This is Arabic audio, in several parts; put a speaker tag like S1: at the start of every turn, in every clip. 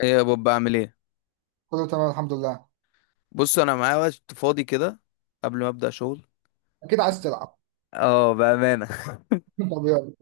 S1: ايه يا بابا بعمل ايه؟
S2: كله تمام الحمد لله.
S1: بص، انا معايا وقت فاضي كده قبل ما ابدا شغل.
S2: اكيد عايز تلعب.
S1: اه بامانه.
S2: طب يلا.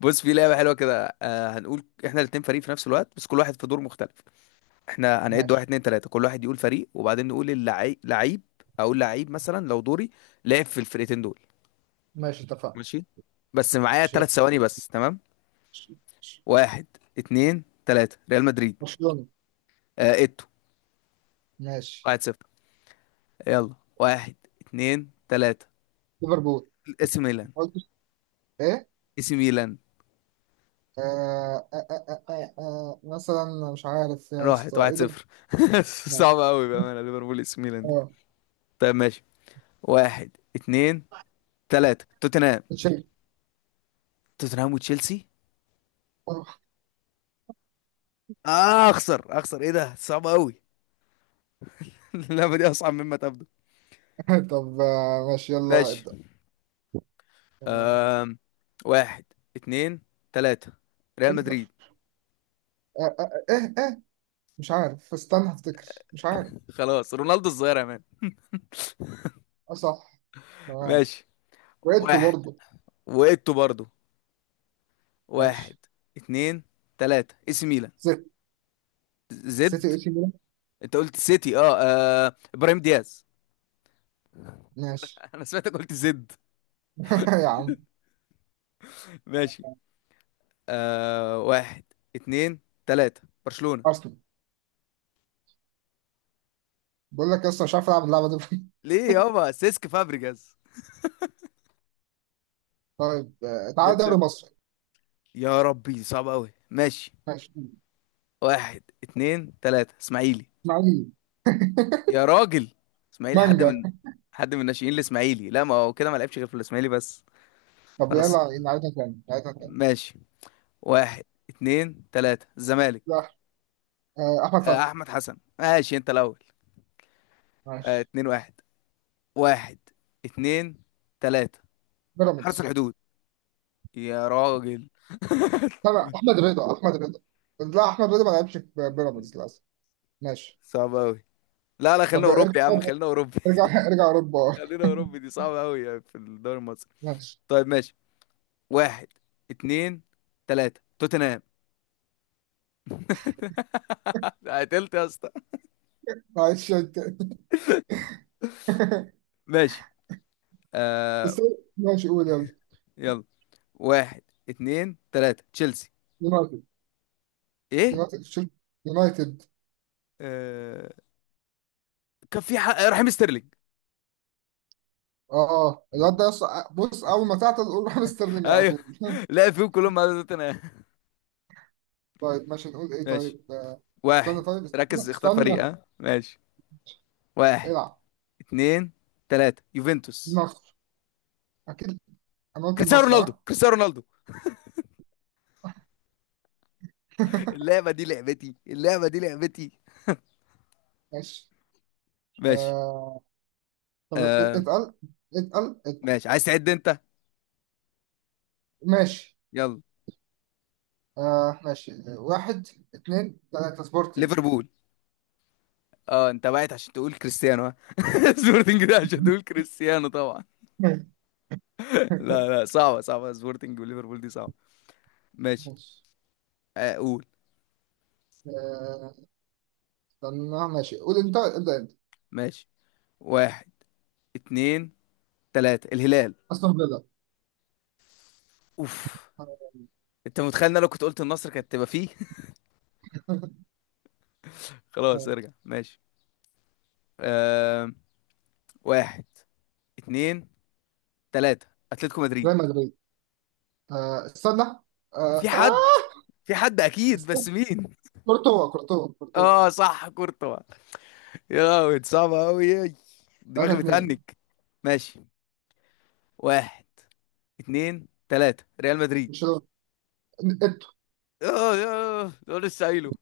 S1: بص، في لعبه حلوه كده. هنقول احنا الاتنين فريق في نفس الوقت، بس كل واحد في دور مختلف. احنا هنعد واحد
S2: ماشي.
S1: اتنين تلاته، كل واحد يقول فريق، وبعدين نقول اللعيب لعيب. اقول لعيب مثلا لو دوري لعب في الفرقتين دول.
S2: ماشي اتفقنا.
S1: ماشي. بس معايا
S2: ماشي
S1: تلات
S2: يلا.
S1: ثواني بس. تمام.
S2: ماشي. ماشي.
S1: واحد اتنين تلاته، ريال مدريد.
S2: برشلونة.
S1: اتو.
S2: ماشي.
S1: واحد صفر. يلا، واحد اتنين تلاته.
S2: ليفربول.
S1: اسم ميلان.
S2: قلت ايه؟
S1: اسم ميلان.
S2: آه. آه، مثلا مش عارف يا اسطى
S1: راحت
S2: ايه
S1: واحد
S2: ده.
S1: صفر.
S2: ما-
S1: صعبة أوي بأمانة، ليفربول اس ميلان دي.
S2: اه.
S1: طيب ماشي. واحد اتنين تلاتة، توتنهام.
S2: تشيلسي.
S1: توتنهام وتشيلسي. آه، أخسر أخسر إيه ده، صعبة أوي. اللعبة دي أصعب مما تبدو.
S2: طب آه، ماشي يلا
S1: ماشي.
S2: ابدأ. آه،
S1: أم... واحد اتنين تلاتة، ريال
S2: انتر.
S1: مدريد.
S2: آه، ايه ايه مش عارف استنى افتكر مش عارف.
S1: خلاص، رونالدو الظاهرة يا مان.
S2: اه صح. تمام.
S1: ماشي.
S2: وقيته
S1: واحد،
S2: برضه.
S1: وإيتو برضو. واحد
S2: ماشي.
S1: اتنين تلاتة، اس ميلان.
S2: سيتي. سيتي
S1: زد.
S2: اي سي ميلان.
S1: انت قلت سيتي اه، آه. ابراهيم دياز.
S2: ماشي.
S1: انا سمعتك قلت زد.
S2: يا عم.
S1: ماشي. آه، واحد اتنين تلاتة، برشلونة.
S2: ارسنال. بقول لك اصلا مش عارف العب اللعبه دي.
S1: ليه يابا، سيسك فابريجاز.
S2: طيب آه، تعالى دوري
S1: 2-0،
S2: مصر.
S1: يا ربي دي صعبة أوي. ماشي.
S2: ماشي.
S1: واحد اتنين تلاتة، اسماعيلي.
S2: اسماعيلي.
S1: يا راجل، اسماعيلي حد
S2: مانجا.
S1: من، حد من الناشئين الإسماعيلي؟ لا، ما هو كده، ما لعبش غير في الإسماعيلي بس.
S2: طب
S1: خلاص
S2: يلا نعيدها تاني نعيدها تاني.
S1: ماشي. واحد اتنين تلاتة، الزمالك.
S2: لا. آه، احمد
S1: آه،
S2: فتحي.
S1: أحمد حسن. ماشي، أنت الأول. آه،
S2: ماشي.
S1: اتنين واحد. واحد اتنين تلاتة، حرس
S2: بيراميدز.
S1: الحدود. يا راجل،
S2: لا لا احمد رضا احمد رضا. لا احمد رضا ما لعبش في بيراميدز للاسف. ماشي.
S1: صعب أوي. لا لا، خلينا
S2: طب
S1: اوروبي
S2: ارجع.
S1: يا عم، خلينا اوروبي.
S2: ارجع ارجع اوروبا.
S1: خلينا اوروبي، دي صعبه قوي يعني في الدوري المصري.
S2: ماشي.
S1: طيب ماشي. واحد اتنين تلاتة، توتنهام. قتلت يا اسطى.
S2: معلش أنت.
S1: ماشي. آه
S2: بس. ماشي قول يلا.
S1: يلا، واحد اتنين تلاتة، تشيلسي.
S2: يونايتد.
S1: ايه.
S2: يونايتد شيل- يونايتد.
S1: آه، كان في حق... رحيم ستيرلينج.
S2: اه الواد ده يص- بص اول ما تعطل قول راح ستيرلينج على
S1: ايوه.
S2: طول.
S1: لا، فيهم كلهم على توتنهام.
S2: طيب ماشي نقول ايه
S1: ماشي.
S2: طيب آه، استنى
S1: واحد.
S2: طيب
S1: ركز،
S2: استنى
S1: اختار فريق.
S2: استنى.
S1: ها، ماشي. واحد
S2: العب.
S1: اتنين تلاتة، يوفنتوس.
S2: مصر. اكيد. انا قلت
S1: كريستيانو
S2: مصر
S1: رونالدو،
S2: ها.
S1: كريستيانو رونالدو! اللعبة دي لعبتي، اللعبة دي لعبتي.
S2: ماشي.
S1: ماشي.
S2: آه طب
S1: آه،
S2: اتقل. اتقل اتقل.
S1: ماشي، عايز تعد انت.
S2: ماشي.
S1: يلا.
S2: آه ماشي آه، واحد اتنين تلاتة سبورتنج.
S1: ليفربول. اه انت وقعت عشان تقول كريستيانو، ها. سبورتنج ده عشان تقول كريستيانو طبعا. لا لا، صعبة صعبة، سبورتنج وليفربول دي صعبة. ماشي.
S2: ماشي.
S1: آه، قول.
S2: آه استنى ماشي قول انت ابدأ انت.
S1: ماشي. واحد اتنين تلاتة، الهلال.
S2: استون فيلا.
S1: اوف، انت متخيل ان انا لو كنت قلت النصر كانت تبقى فيه. خلاص، ارجع.
S2: آه،
S1: ماشي. آه، واحد اتنين تلاتة، اتلتيكو
S2: ريال
S1: مدريد.
S2: مدريد. آه استنى
S1: في
S2: آه.
S1: حد،
S2: آه
S1: في حد اكيد
S2: استنى.
S1: بس مين؟
S2: كورتوا كورتوا كورتوا.
S1: اه صح، كورتوا. يا لهوي، دي صعبة أوي.
S2: 3
S1: دماغي بتهنج.
S2: 2
S1: ماشي. واحد اتنين تلاتة، ريال مدريد.
S2: برشلونة. انتوا.
S1: اه، اه ده لسه قايله.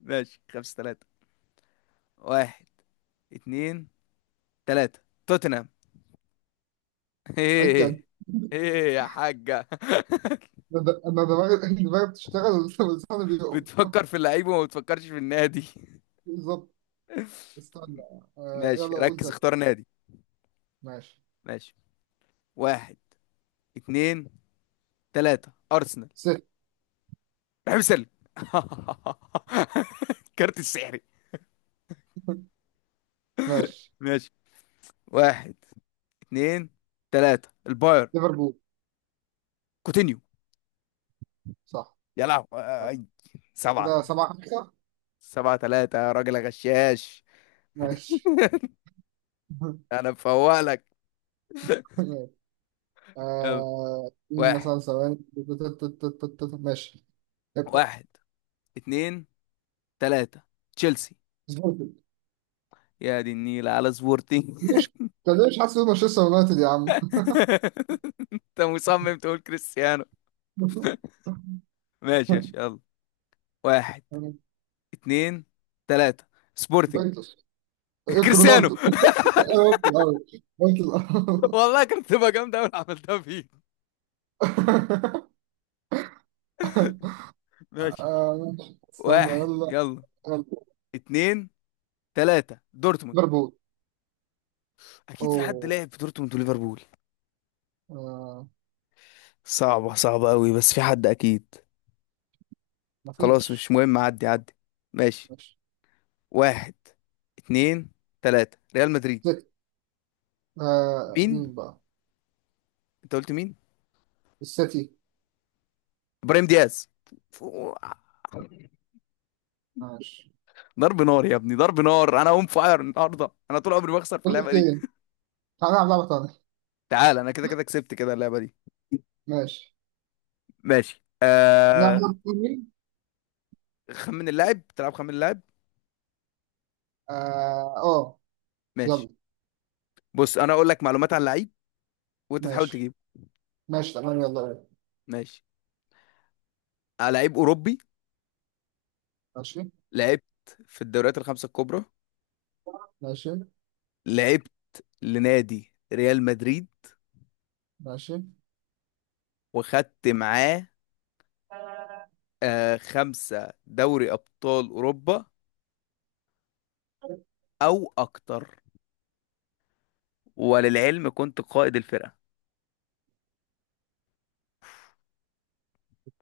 S1: ماشي، خمسة تلاتة. واحد اتنين تلاتة، توتنهام.
S2: اي.
S1: ايه؟ ايه يا حاجة؟
S2: انا د- أنا دماغي دماغي بتشتغل لساني بيقف.
S1: بتفكر في اللعيب وما بتفكرش في النادي.
S2: بالظبط. استنى. آه
S1: ماشي،
S2: يلا قول
S1: ركز
S2: تلاتة.
S1: اختار نادي.
S2: ماشي.
S1: ماشي، واحد اتنين تلاتة، أرسنال.
S2: ست.
S1: رحيم سلم. الكارت السحري.
S2: ماشي.
S1: ماشي. واحد اتنين تلاتة، الباير.
S2: ليفربول.
S1: كوتينيو.
S2: صح.
S1: يا لهوي
S2: طب
S1: آي. سبعة.
S2: كده سبعة خمسة.
S1: سبعة تلاتة يا راجل غشاش.
S2: ماشي.
S1: انا بفوق لك.
S2: ماشي.
S1: يلا.
S2: آه مين
S1: واحد.
S2: مثلا ثواني ماشي. ابدأ.
S1: واحد اتنين تلاتة، تشيلسي.
S2: سبورتنج.
S1: يا دي النيلة على سبورتي.
S2: مش طب ليه مش حاسس إن مانشستر يونايتد يا عم.
S1: انت مصمم تقول كريستيانو. ماشي ماشي، يلا. واحد اتنين تلاتة، سبورتنج.
S2: يوفنتوس. إيه،
S1: كريستيانو.
S2: رونالدو. أنا قلت الأول. قلت الأول.
S1: والله كانت تبقى جامدة أوي لو عملتها فيك. ماشي.
S2: آه، استنى
S1: واحد
S2: يلا.
S1: يلا،
S2: آه،
S1: اتنين تلاتة، دورتموند.
S2: ليفربول.
S1: اكيد في حد
S2: أوه.
S1: لعب في دورتموند وليفربول.
S2: آه.
S1: صعبة، صعبة قوي، بس في حد اكيد. خلاص،
S2: مفيش.
S1: مش مهم، عدي عدي. ماشي.
S2: ماشي.
S1: واحد اتنين تلاتة، ريال مدريد.
S2: زي. آه.
S1: مين؟
S2: مين بقى؟
S1: انت قلت مين؟
S2: السيتي.
S1: ابراهيم دياز. فو-
S2: ماشي.
S1: ضرب نار يا ابني، ضرب نار، انا اون فاير النهارده، انا طول عمري بخسر في
S2: بقول
S1: اللعبة
S2: لك
S1: دي.
S2: إيه، تعالى نلعب لعبة تانية.
S1: تعال، انا كده كده كسبت كده اللعبة دي.
S2: ماشي
S1: ماشي.
S2: نلعب لعبة تانية.
S1: خمن اللاعب، تلعب خمن اللاعب؟
S2: آه. آه
S1: ماشي.
S2: يلا.
S1: بص، انا اقول لك معلومات عن لعيب وانت تحاول
S2: ماشي.
S1: تجيبه.
S2: ماشي تمام يلا بينا.
S1: ماشي. آه، لعيب اوروبي.
S2: ماشي.
S1: لعبت في الدوريات الخمسة الكبرى.
S2: ماشي.
S1: لعبت لنادي ريال مدريد.
S2: ماشي.
S1: وخدت معاه آه 5 دوري أبطال أوروبا أو أكتر. وللعلم، كنت قائد الفرقة.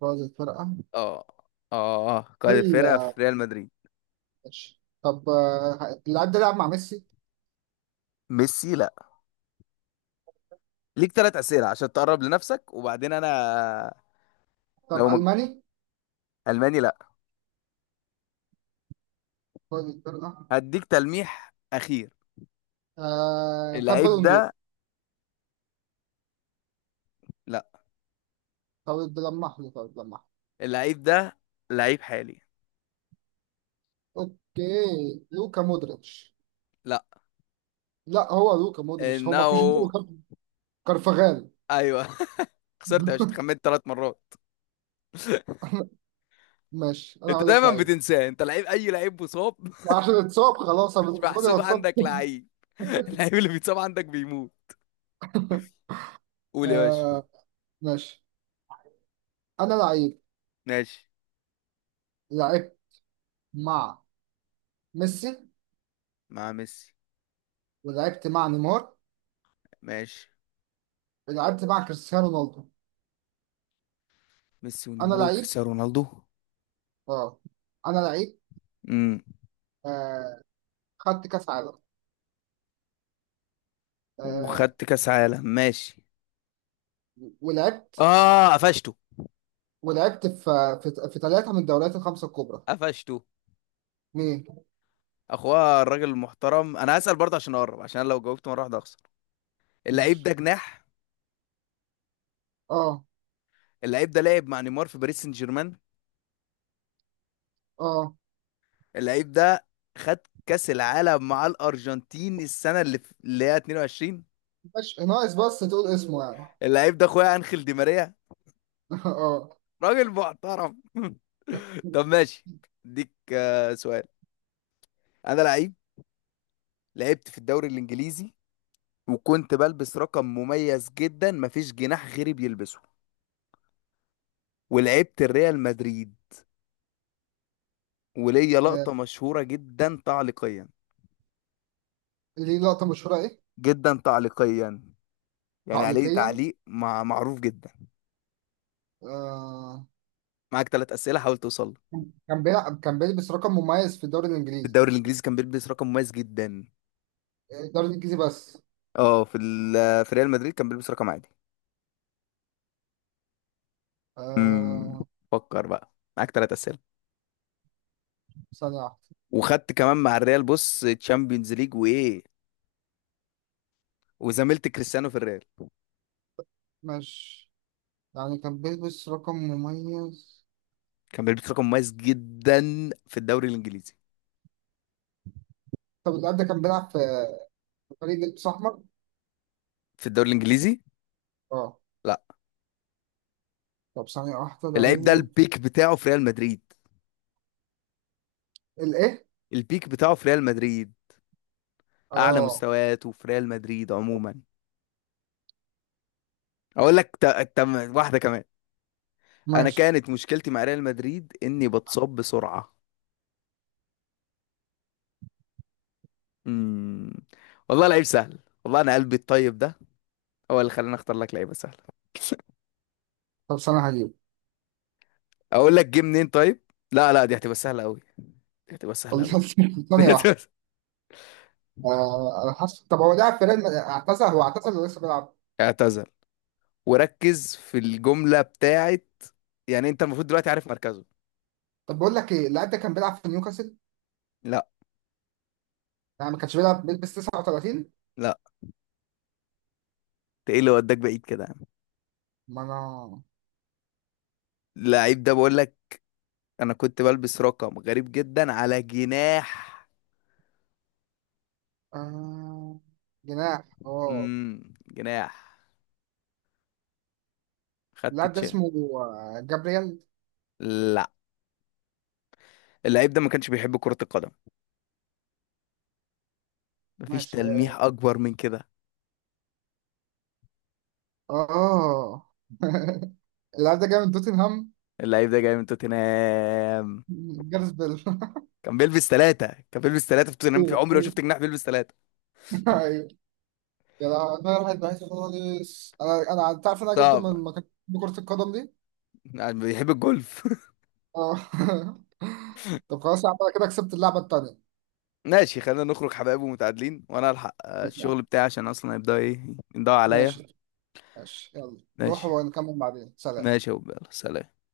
S2: فاز الفرقة.
S1: اه، اه قائد
S2: هل.
S1: الفرقة في ريال مدريد.
S2: ماشي طب آه، اللاعب ده لعب مع ميسي.
S1: ميسي لا. ليك 3 أسئلة عشان تقرب لنفسك، وبعدين أنا.
S2: طب
S1: لو مج...
S2: ألماني.
S1: ألماني لا.
S2: فاز الفرقة.
S1: هديك تلميح أخير.
S2: آه. خد
S1: اللعيب
S2: بالون دور.
S1: ده لا.
S2: طب لمح لي طب لمح.
S1: اللعيب ده لعيب حالي.
S2: اوكي لوكا مودريتش.
S1: لا.
S2: لا هو لوكا مودريتش هو ما
S1: إنه.
S2: فيش غيره. كار- كارفاغال.
S1: أيوه. خسرت يا باشا، اتخمنت 3 مرات.
S2: ماشي انا
S1: انت
S2: هقول لك
S1: دايما
S2: لعيب.
S1: بتنساه، انت لعيب اي لعيب مصاب.
S2: عشان اتصاب خلاص أنا
S1: مش
S2: بالنسبه لي هو
S1: محسوب
S2: اتصاب.
S1: عندك لعيب. اللعيب اللي بيتصاب عندك بيموت. قول يا باشا.
S2: آه ماشي. انا لعيب.
S1: ماشي.
S2: لعبت مع ميسي
S1: مع ميسي.
S2: ولعبت مع نيمار
S1: ماشي.
S2: ولعبت مع كريستيانو رونالدو.
S1: ميسي
S2: انا
S1: ونيمار
S2: لعيب.
S1: وكريستيانو رونالدو.
S2: اه انا لعيب.
S1: امم
S2: آه خدت كاس عالم. آه.
S1: وخدت كاس عالم، ماشي.
S2: ولعبت.
S1: اه قفشته.
S2: ولعبت في في ثلاثه من الدوريات الخمسه الكبرى.
S1: قفشته
S2: مين؟
S1: اخويا الراجل المحترم. انا هسأل برضه عشان اقرب، عشان لو جاوبت مره واحده اخسر. اللعيب
S2: ماشي.
S1: ده جناح.
S2: اه
S1: اللعيب ده لعب مع نيمار في باريس سان جيرمان.
S2: اه
S1: اللعيب ده خد كأس العالم مع الأرجنتين السنة اللي في اللي هي 22.
S2: مش ناقص بس تقول اسمه يعني.
S1: اللعيب ده أخويا أنخيل دي ماريا.
S2: اه.
S1: راجل محترم. طب ماشي، اديك آه، سؤال. أنا لعيب، لعبت في الدوري الإنجليزي، وكنت بلبس رقم مميز جدا، مفيش جناح غيري بيلبسه. ولعبت الريال مدريد، وليا لقطة
S2: آه،
S1: مشهورة جدا تعليقيا.
S2: ليه لقطة مشهورة ايه؟
S1: جدا تعليقيا، يعني عليه
S2: تعليقيا.
S1: تعليق مع معروف جدا.
S2: آه.
S1: معاك 3 أسئلة، حاول توصل له.
S2: كان بيلعب كان بيلبس رقم مميز في الدوري
S1: في
S2: الانجليزي.
S1: الدوري الإنجليزي كان بيلبس رقم مميز جدا.
S2: الدوري الانجليزي بس؟
S1: اه في في ريال مدريد كان بيلبس رقم عادي. امم
S2: آه.
S1: فكر بقى، معاك 3 اسئله.
S2: ثانية واحدة.
S1: وخدت كمان مع الريال، بص، تشامبيونز ليج وايه. وزميلت كريستيانو في الريال.
S2: ماشي. يعني كان بيلبس رقم مميز.
S1: كان بيلبس رقم مميز جدا في الدوري الانجليزي.
S2: طب اللاعب ده كان بيلعب في فريق لبس احمر.
S1: في الدوري الانجليزي.
S2: اه.
S1: لا.
S2: طب ثانية واحدة
S1: اللعيب ده
S2: لعيب.
S1: البيك بتاعه في ريال مدريد.
S2: الايه؟
S1: البيك بتاعه في ريال مدريد. اعلى
S2: اه.
S1: مستوياته في ريال مدريد عموما. اقول لك ت... ت... واحده كمان. انا
S2: ماشي.
S1: كانت مشكلتي مع ريال مدريد اني بتصاب بسرعه. امم والله لعيب سهل، والله انا قلبي الطيب ده هو اللي خلاني اختار لك لعيبه سهله.
S2: طب ثانية هجيب.
S1: اقول لك جه منين طيب. لا لا، دي هتبقى سهله قوي، دي هتبقى سهله قوي.
S2: ثانية واحدة. آه انا حاسس. طب هو لعب في ريال مد- اعتزل هو اعتزل ولا لسه بيلعب؟
S1: اعتذر، وركز في الجمله بتاعت، يعني انت المفروض دلوقتي عارف مركزه.
S2: طب بقول لك ايه، اللاعب ده كان بيلعب في نيوكاسل؟
S1: لا.
S2: يعني ما كانش بيلعب بيلبس 39؟
S1: لا انت ايه اللي وداك بعيد كده يا عم.
S2: ما انا.
S1: اللعيب ده، بقول لك، انا كنت بلبس رقم غريب جدا على جناح.
S2: آه... جناح اه.
S1: جناح. خدت
S2: اللاعب ده
S1: تشي.
S2: اسمه آه، جابرييل.
S1: لا. اللعيب ده ما كانش بيحب كرة القدم. مفيش
S2: ماشي.
S1: تلميح اكبر من كده.
S2: اه آه. اللاعب ده جاي من توتنهام.
S1: اللعيب ده جاي من توتنهام.
S2: جارس بيل.
S1: كان بيلبس ثلاثة. كان بيلبس ثلاثة في توتنهام، في
S2: ايوه
S1: عمري ما
S2: ايوه.
S1: شفت جناح بيلبس ثلاثة.
S2: ايوه. يا لهوي، انا رايح بعيد خالص. انا انا أنت عارف إن انا جبته
S1: صعب.
S2: من مكان. كرة القدم دي.
S1: يعني بيحب الجولف.
S2: اه. طب خلاص يا عم انا كده كسبت اللعبة التانية.
S1: ماشي، خلينا نخرج حبايب ومتعادلين، وانا الحق آه،
S2: اسمع.
S1: الشغل بتاعي، عشان اصلا هيبدأ ايه، ينضوي عليا.
S2: ماشي. ماشي يلا روح
S1: ماشي.
S2: ونكمل بعدين. سلام.
S1: ماشي يا أبو، يلا سلام.